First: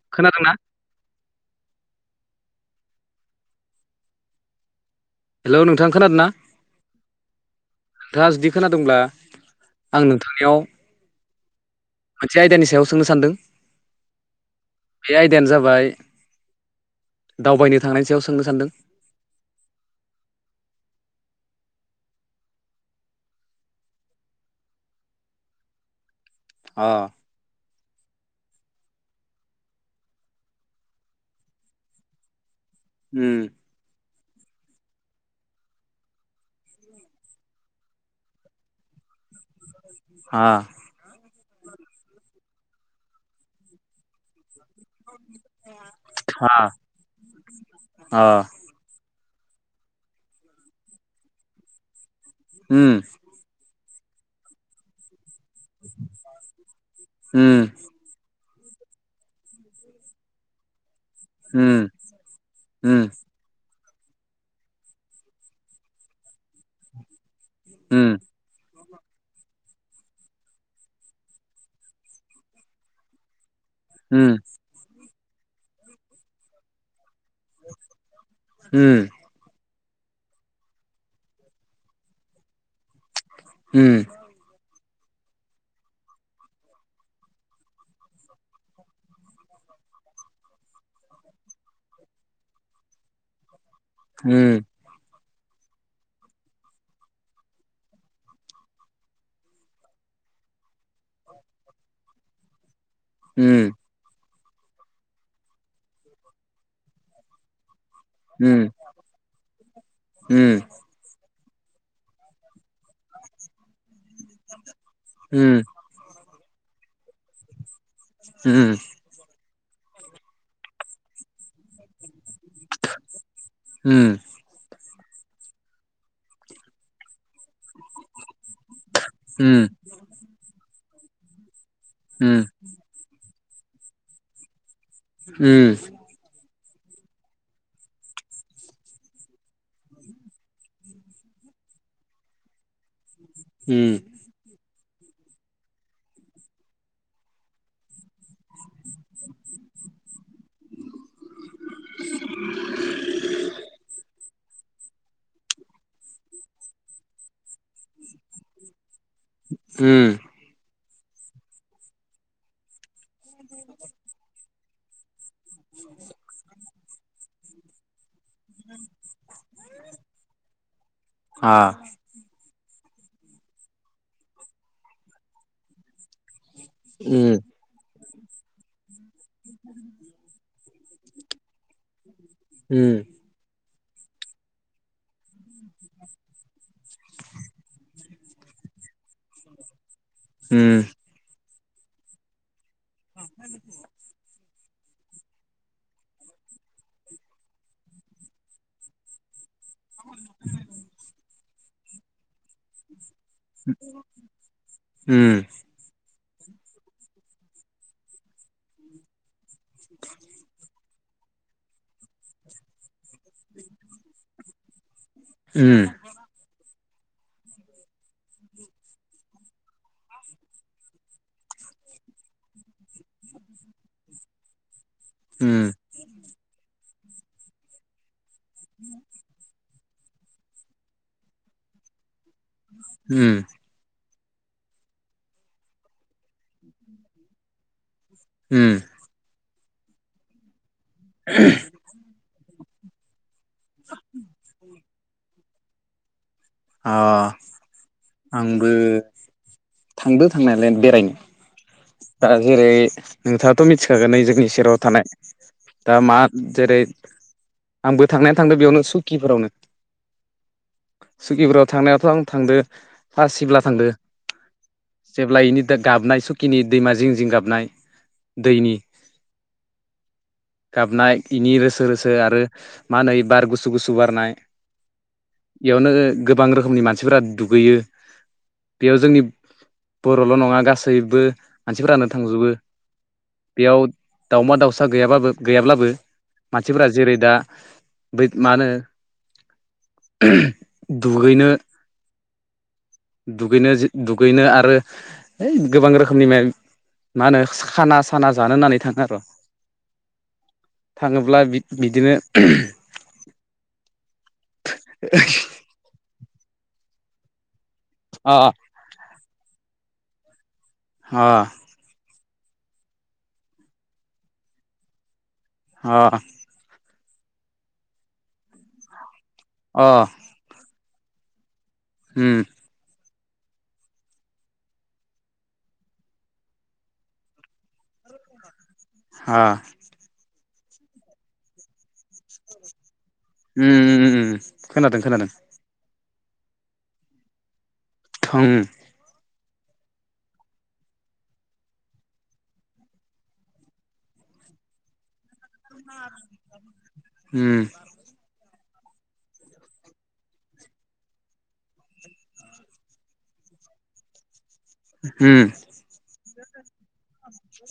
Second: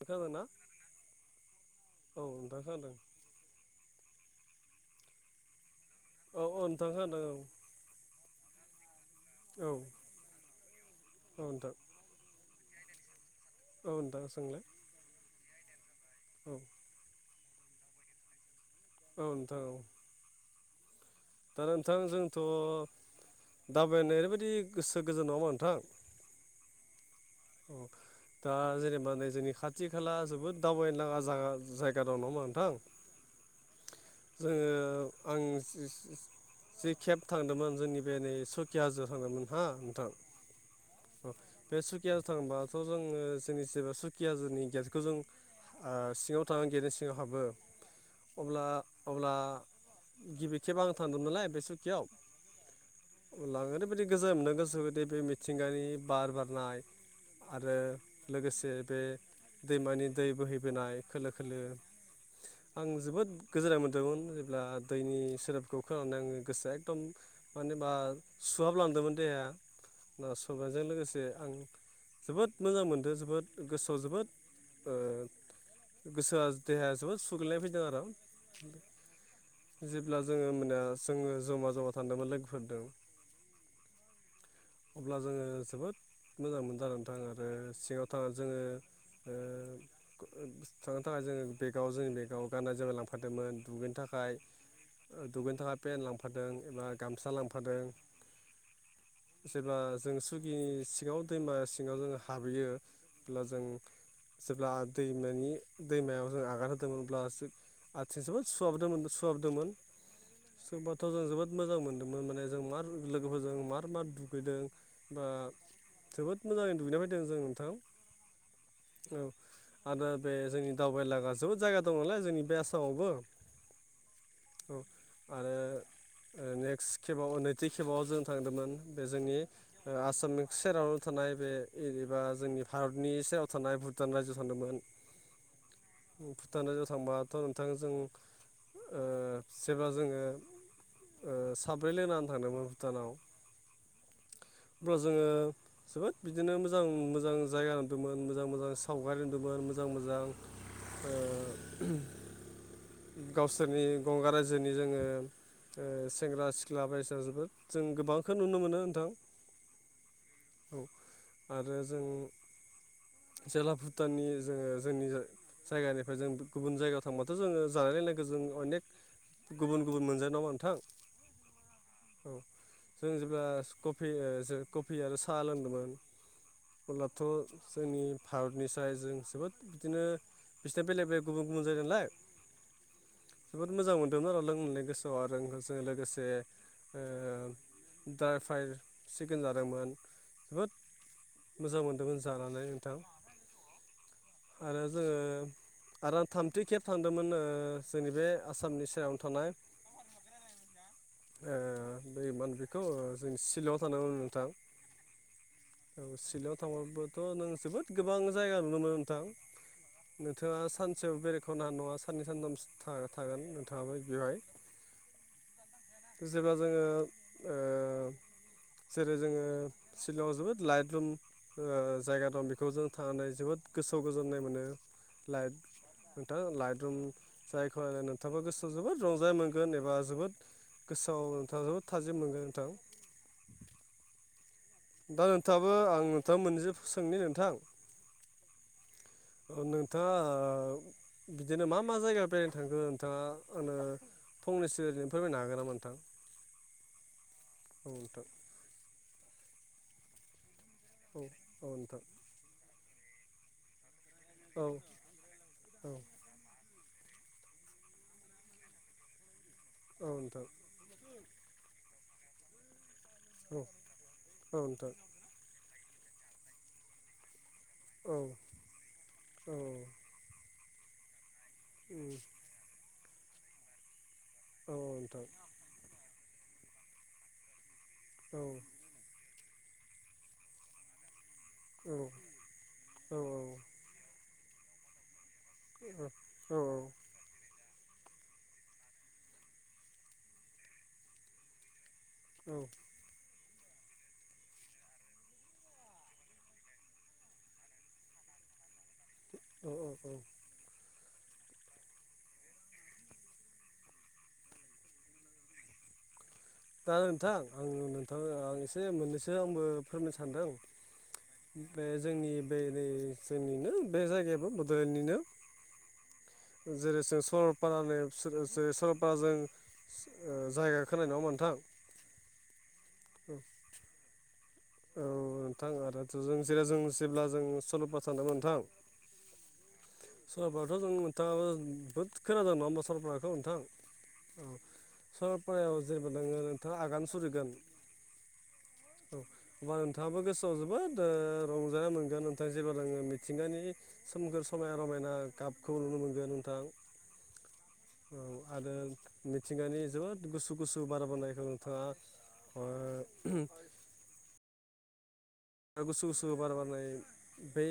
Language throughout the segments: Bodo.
[unintelligible] ना खोनादोंना औ नोंथां खोनादों। हेलौ नोंथां खोनादो ना? औ औ नोंथां खोनादों औ नोंथाङा जुदि खोनादोंब्ला आं नोंथांनिआव अ नोंथां। मोनसे आयदानि सायाव सोंनो सानदों। औ नोंथां सोंलाय बे आयदायानो जाबाय औ दावबायनो थांनायनि सायाव सोंनो सानदों। औ नोंथां औ। दा नोंथां जोंथ' दावबायनाय ओरैबायदि गोसो गोजोन नङा होनबा नोंथां? आ ओं दा जेनेबा नै जोंनि खाथि खाला जोबोद दावबायनो लागा जागा जायगा दं नङा होमबा नोंथां? उम जोङो आं जि केब थांदोंमोन जोंनि बे नै सकि हाजोआव थांदोंमोन हा नोंथां। हा अ बे सुखिय हाजो थांबाथ' जोङो जोंनिसेबा सुखि हाजोनि गेजेर गो ओ जों सिङाव हा थांनानै गेलेनाय सिङाव हाबो अ अब्ला अब्ला गिबि खेब आं थांदोंमोन नलाय बे सुखियाव उम अब्ला आङो ओरैबायदि गोजोन मोनदों गोसोखौ बिदि बे मिथिंगानि बार बारनाय उम आरो लोगोसे बे दैमानि दै बोहैबोनाय खोलो खोलो उम आं उम जोबोद गोजोननाय मोन्दोंमोन जेब्ला दैनि सदोब खौ खोनानानै आङो गोसोआ एकदम मानो बा उम सुहाबलांदोंमोन देहाया ना सुहाबनायजों लोगोसे आं जोबोद मोजां मोनदों जोबोद गोसोआव जोबोद गोसोआ देहाया जोबोद सुग्लैनाय फैदों आरो। उम जेब्ला जोङो होमबानिया जोङो जमा जमा थांदोंमोन लोगोफोरदों। उम अब्ला जोङो जोबोद मोजां मोनदों आरो नोंथां आरो सिङाव थांनानै जोङो ओ थांनो थाखाय जोङो बेगाव जोंनि बेगाव गाननाय जोमाय लांफादोंमोन दुगैनो थाखा उम ओ दुगैनो थाखाय पेेन लांफादों एबा गामसा लांफादों। जेब्ला जों सुखि सिङाव दैमा सिङाव जों हाबहैयो अब्ला जों उम जेब्ला दैमानि दैमायाव जों आगान होदोंमोन अब्ला जों आथिङा उम जोबोद सुहाबदोंमोन सुहाबदोंमोन। उम होनोबाथ' जों जोबोद मोजां मोनदोंमोन माने जों मार लोगोफोरजों मार मार दुगैदों। बा उम जोबोद मोजाङै दुगैना फैदों जों नोंथां। उम औ आरो बे जोंनि दावबायनो‌ लागा जोबोद जायगा दं नालाय जोंनि बे आसामावबो औ। आरो नेक्स्ट खेबाव नैथि खेबाव जों थांदोंमोन बे जोंनि ओ आसामनि सेरावनो थानाय बे एबा उम जोंनि भारत नि‌ सेराव थानाय भुटान रायजोआव थांदोंमोन। उम। भुटान रायजोआव थांबाथ' नोंथां जों ओ जेब्ला जोङो ओ साब्रै लोगो नांनानै थांदोंमोन भुटानाव उम अब्ला जोङो जोबोद बिदिनो मोजां मोजां जायगा नुदोंमोन मोजां मोजां सावगारि नुदोंमोन मोजां मोजां ओ गावसोरनि गंगा रायजोनि जोङो ओ सेंग्रा सिख्ला बायदिसिना जोबोद जों गोबांखौनो नुनो मोनो नोंथां। उम औ आरो जों जेला भुटाननि जोङो जोंनि जायगानिफ्राय जों गुबुन जायगायाव थांबाथ' जोङो जानाय लोंनायखो जों अनेक गुबुन गुबुन मोनजा नङा नोंथां। आ औ जों जेब्ला सि कफि ओ जो कफि आरो साहा लोंदोंमोन। अब्लाथ' उम जोंनि भारतनिस्राय जों जोबोद बिदिनो बिसिना बेलेग बेलेग गुबुन गुबुन जायगा नालाय। उम जोबोद मोजां मोनदोंमोन आरो लोंनानै गोसोआव आरो आंगोजों लोगोसे ओ ड्राय फ्राइ सिकेन जादोंमोन। जोबोद उम मोजां मोनदोंमोन जानानै नोंथां। अ [inaudible] आरो जोङो आरो आं थामथि खेब थांदोंमोन ओ जोंनि बे आसामनि स सेरावनो थानाय औ [inaudible] ओ दै मान बेखौ जों सिलंआव थांदोंमोन नोंथां उम औ सिलंआव थांबाबोथ' नों जोबोद गोबां जायगा नुनो मोनो नोंथां। नोंथाङा सानसेयाव बेरायखावनो हानाय नङा साननै सानथामस था थागोन नोंथ थाबाय बेवहाय उम। जेब्ला जोङो ओ जेरै जोङो सिलंआव जोबोद लाइट लुम ओ जायगा दं बेखौ जों थानानै जोबोद गोसोआव गोजोननाय मोनो। लाइट उम नोंथां लाइट रुम जायखौ नोंथांआबो गोसोआव जोबोद रंजाय मोनगोन। गोन एबा जोबोद गोसोआव नोंथाङा जोबोद थाजिम मोनगोन नोंथां। उम दा नोंथाङाबो आं नोंथांनाव मोनैसो सोंनि नोंथां? उम ओ नोंथाङा ओ बिदिनो मा मा जायगा बेरायनो थांखो नोंथाङा? ओ नो फंनैसो ओरैनो फोरमायनो हागोन नामा नोंथां। अ औ नोंथां आंबो। थांदो थांनायालाय बेरायनो औ नोंथां दा जेरै नोंथाङाथ' मिथिखागोन नै जों नि औ सेराव औ थानाय दा मा आद जेरै आंबो थांनाया थांदों बेयावनो सुकिफोरावनो। औ नोंथां। सुकिबुराव थांनायावाथ' आं थांदो फा औ सिब्ला थांदो औ नोंथां जेब्ला इनि दा गाबनाय सुखिनि दैमा जिं जिं गाबनाय औ दैनि औ गाबनाय इनि रोसो उम रोसो आरो। मा होनो इ बार गुसु गुसु बारनाय। औ नोंथां इयावनो गोबां रोखोमनि मानसिफोरा दुगैयो। औ। बेयाव जोंनि बर'ल' नङा गासैबो। मानसिफोरानो थांजोबो औ बेयाव दाावमा दाउसा गैयाबाबो गैयाब्लाबो औ मानसिफोरा जेरै दा बै मा होनो दुगैनो औ दुगैनो जे दुगैनो आरो है गोबां रोखोमनि म मा होनो खाना साना जानो होन्नानै थाङो आरो'। औ औ औ। थाङोब्ला बिदिनो ए। [inaudible] दा नोंथां आं अ नोंथांनो आं एसे मोननैसो आंबो फोरमायनो सानदों। हा बे जोंनि बेओरै जोंनिनो बे जायगायाबो बड'लेण्डनिनो। अ जेरै जों सरलपारानो फिसोरो जे सरलपाराजों। अ ओ जायगा खोनायो नङा होमबा नोंथां। उम। औ नोंथां आरो जों जेराव जों जेब्ला जों सल'बा सानदोंमोन नोंथां हा। सरपाराथ' जों नोंथाङा बहुद खोनादों नङा होमबा सरल पारा औ नोंथां उम उम उम औ खोनादों खोनादों सरलपारायाव जेनेबा नोङो नोंथाङा आगान सुरैगोन। थां। औ। अब्ला नोंथाङाबो गोसोआव जोबोद रंजानाय मोनगोन नोंथाङा जेबोब्लाङो मिथिंगानि सोमखोर समायाना रमायना गाबखौ नुनो मोनगोन नोंथां। उम औ आरो मिथिंगानि जोबोद गुसु गुसु बारा बोनायखौ नोंथाङा। [inaudible] उम। गुसु गुसु बार बारनाय बे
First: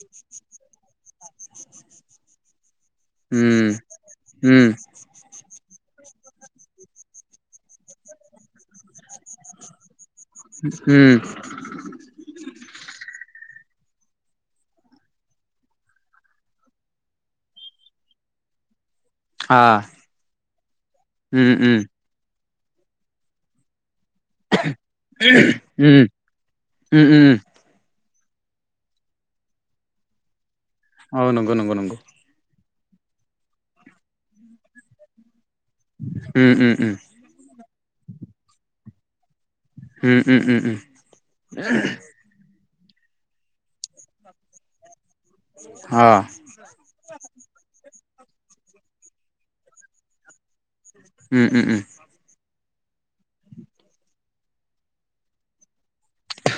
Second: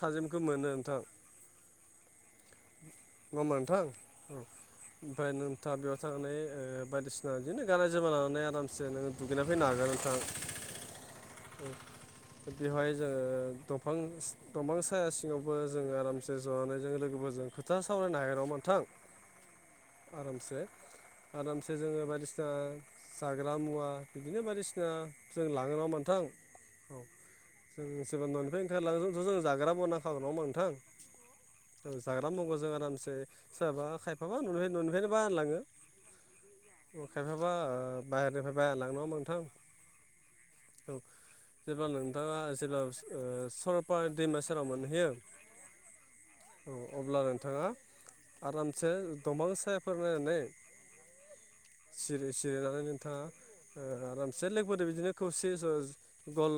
थाजिमखौ मोनो नोंथां [unintelligible] उम नोंथां औ उम ओमफ्राय नोंथा बेयाव थांनानै बायदिसिना बिदिनो गानाय जोमाय लानानै आरामसे नोङो। दुगैना फैनो हागोन नोंथां। उम। औ बेवहाय जोङो दंफां दंफां साया सिङावबो जोंङो आरामसे ज'नानै जोंङोलोगोफोरजों। खोथा सावरायनो [unintelligible] नङ मोनथां आ आरामसे उम आरामसे उम जोङो बायदिसिना ओ जाग्रा मुवा बिदिनो बायदिसिना जों लाङोन उम मोनथां औ। उम उम जों सोरबा न'निफ्राय ओंखारलांगोनोंथ जों जाग्राबो ना खाग्र नाव मांनोथां औ नंगौ नंगौ नंगौ। माबा मग'जों आरामसे सोराबा खायफाबा न'निफ्रायनो न'निफ्रायनो बागानलांङो उम उम उम। खायफाबा बाहहेरनिफ्राय बायना लांङोमोनथां उम उम उम उम औ जेब नों। दा जेब्ला सरलपार दैमा सेराव मोनहैयो। हा। औ अब्ला नोंथाङा आरामसे दफां साया फोर नायनानै। उम उ उम। सिरि सिरिनानै नोंथाङा ओ‌ आरामसे लोगोफोर बिदिनो खौसे गल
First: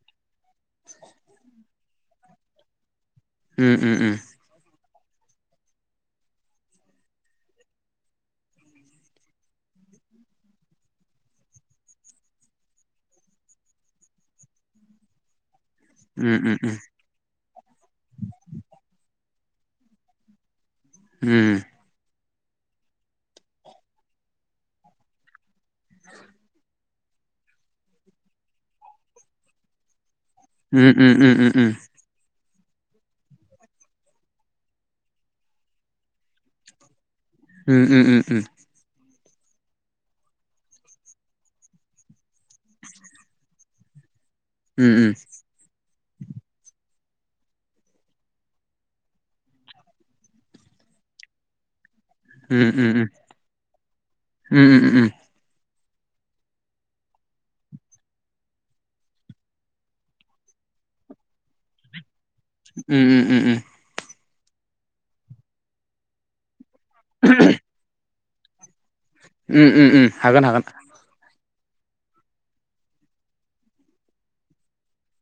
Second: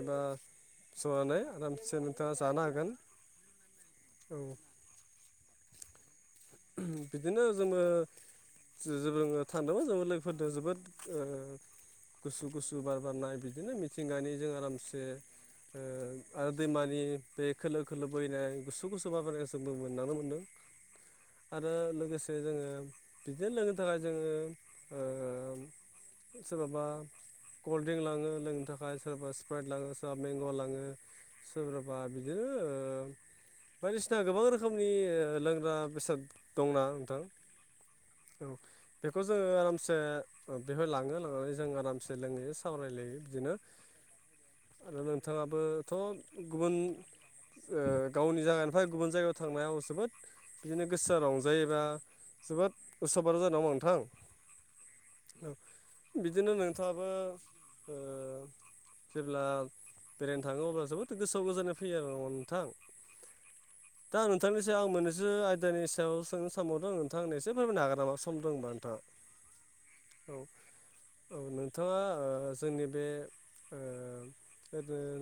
एबा। फसनानै आरामसे नोंथाङा जानो हागोन उम उम उम औ। बिदिनो जोङो [unintelligible] जो लोगोफोरजों जोबोद गुसु गुसु बार बारनाय बिदिनो मिथिंगानिजों आरामसे उम आरो उम दैमानि बे खोलो खोलो बोहैनाय गुसु गुसु बाबायनायखौ जों मोननांनो मोन्दों आरो लोगोसे जोंङो बिदिनो लोंनो थाखाय जोङो ओ सोरबाबा कल्ड ड्रिंक लाङो लोंनो थाखाय सोरबाबा स्प्राइट लाङो सोरबा म्चंंंंंमेंग' लाङो उम उम उम सोरब बा बिदिनो बायदिसिना गोबां रोखोमनि लोंग्रा बेसाद। दंना नोंथां। उम उ उम उम। औ बेखौ जोङो आरामसे बेवहाय लाङो लांनानै जों आरामसे लोंहैयो सावरायलायायो बिदिनो आरो नोंथाङाबोथ' गुबुन। गावनि जायगानिफ्राय गुबुन जायगायाव थांनायाव जोबोद बिदिनो गोसो रंजायोबा जोबोद उस बार जानांग नोंथां म, म, बिदिनो नोंथाङाबो। जेब्ला बेरायनो थाङो अब्ला जोबोद गोसोआव गोजाननाय फैयो आरो। नोंथां उ उ उ उ दा नोंथांनि सायाव आं मोनैसो आयदानि सायाव सोंनो दं नोंथां होननो एसे फोरमायनो हागोन नामा सम दं बा नोंथां म हागोन हागोन औ नोंथाङा जोंनि बे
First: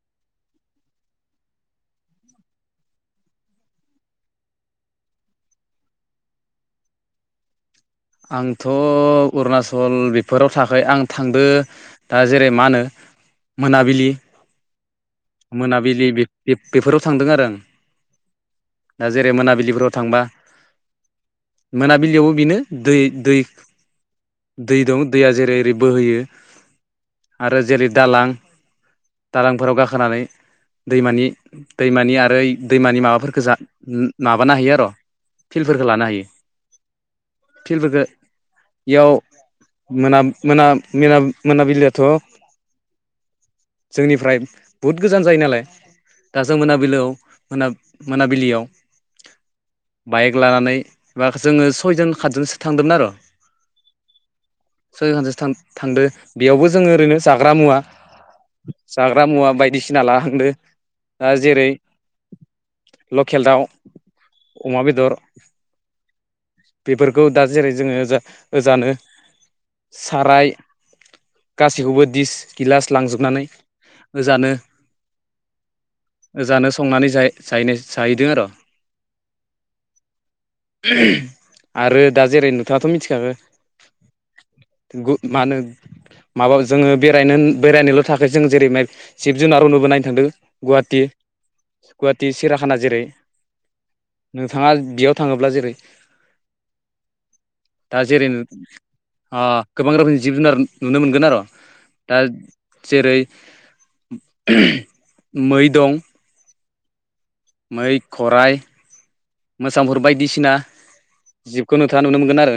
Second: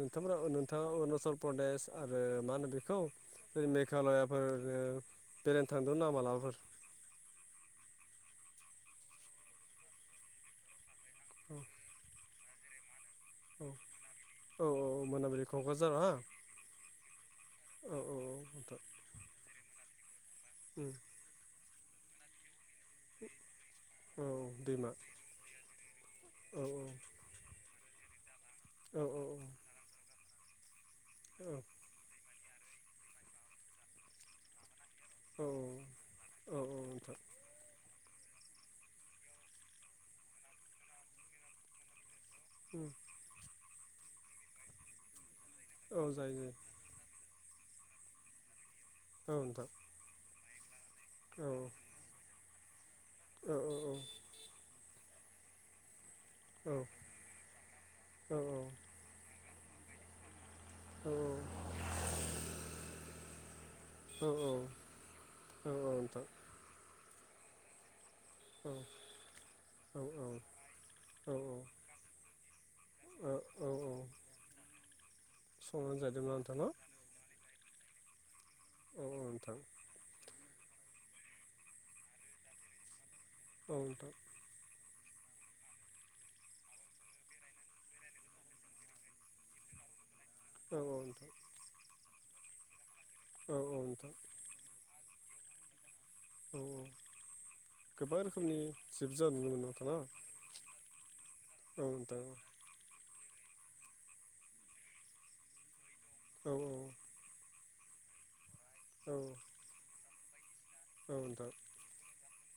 नोंथांमोना नोंथाङा अरुणाचल प्रदेश आरो मा होनो बेखौ। मेघालयाफोर बेरायनो थांदों ना मालाबाफोर। आंथ' अरुनााचल बेफोराव थाखै आं थांदो। औ दा जेरै मा होनो औ मोनाबिलि। औ मोनाबिलि क'क्राझार मोनाबिलि हा बेफोराव थांदों आरो आं औ औ दा जेरै मोनाबिलिफोराव थांबा। उ। मोनाबिलियावबो बेनो दै दै औ औ दै दैमा दं दैया जेरै ओरै बोहोयो औ आरो जेरै दालां औ दालांफोराव गाखोनानै दैमानि औ दैमानि आरो दैमानि माबाफोरफोखौ जा माबानो हायो आरो' औ फिल्डफोरखौ लानो हायो औ नोंथां फिल्डफोरखौ इयाव मोना मोना मोनाबिलिआथ' उ जोंनिफ्राय बुहुत गोजान जायो नालाय औ जायो दा जों मोनाबिलिआव मोन मोनाबिलियाव औ नोंथां बाइक लानानै बा औ जोङो सयजन खादजनसो थांदोंमोन आरो औ औ औ सयखानस थांदो औ बेयावबो जोङो ओरैनो जाग्रा मुवा औ जाग्रा मुवा बायदिसिना लाहांदो औ दा जेरै ल' खेल दाव औ अमा बेदर नोंथां बेफोरखौ दा जेरै जोङो जा औ जानो औ साराय औ गासैखौबो दिस गिलास औ लांजोबनानै होजानो सम ज जानो संनानै ज जाहैदों आरो' [unintelligible] औ औ नोंथां आरो दा जेरै नोंथांथ' मिथिखाखो औथां [inaudible] मा होनो माबा जोङो बेरायनो बेरायनोल' थाख जों जेरै जिब जुनारावनोबो नायनो थांदों औ औ गुवाहाटि नोंथां गुवाहाटि सेरियाखाना जेरै औ औ नोंथां नोंथाङा बेयाव थाङोब्ला जेरै औ दा गोबां जेरैनो रोखोमनि जिब जुनार ओ नुनो मोनो गोबां रोखोमनि जिब जुनार नुनो मोनगोन आरो' दा नोंथां न' जेरै मै दं औ औ मै खराइ औ मोसांफोर बायदिसिना नोंथां जिबखौ नुथा नुनो मोनगोन आरो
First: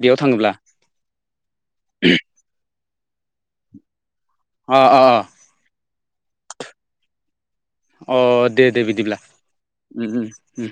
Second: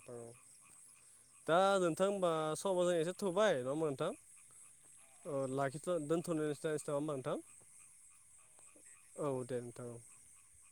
बेयाव थाङोब्ला दाओ नोंथां होमबा सबजों एसे थुबाय नङा मोनथां [unintelligible] अ अ अ अ लाखिथ' दोनथ'नो नसस नङा होमबा नोंथां अ दे दे बिदिब्ला औ दे नोंथां औ उम उम उम।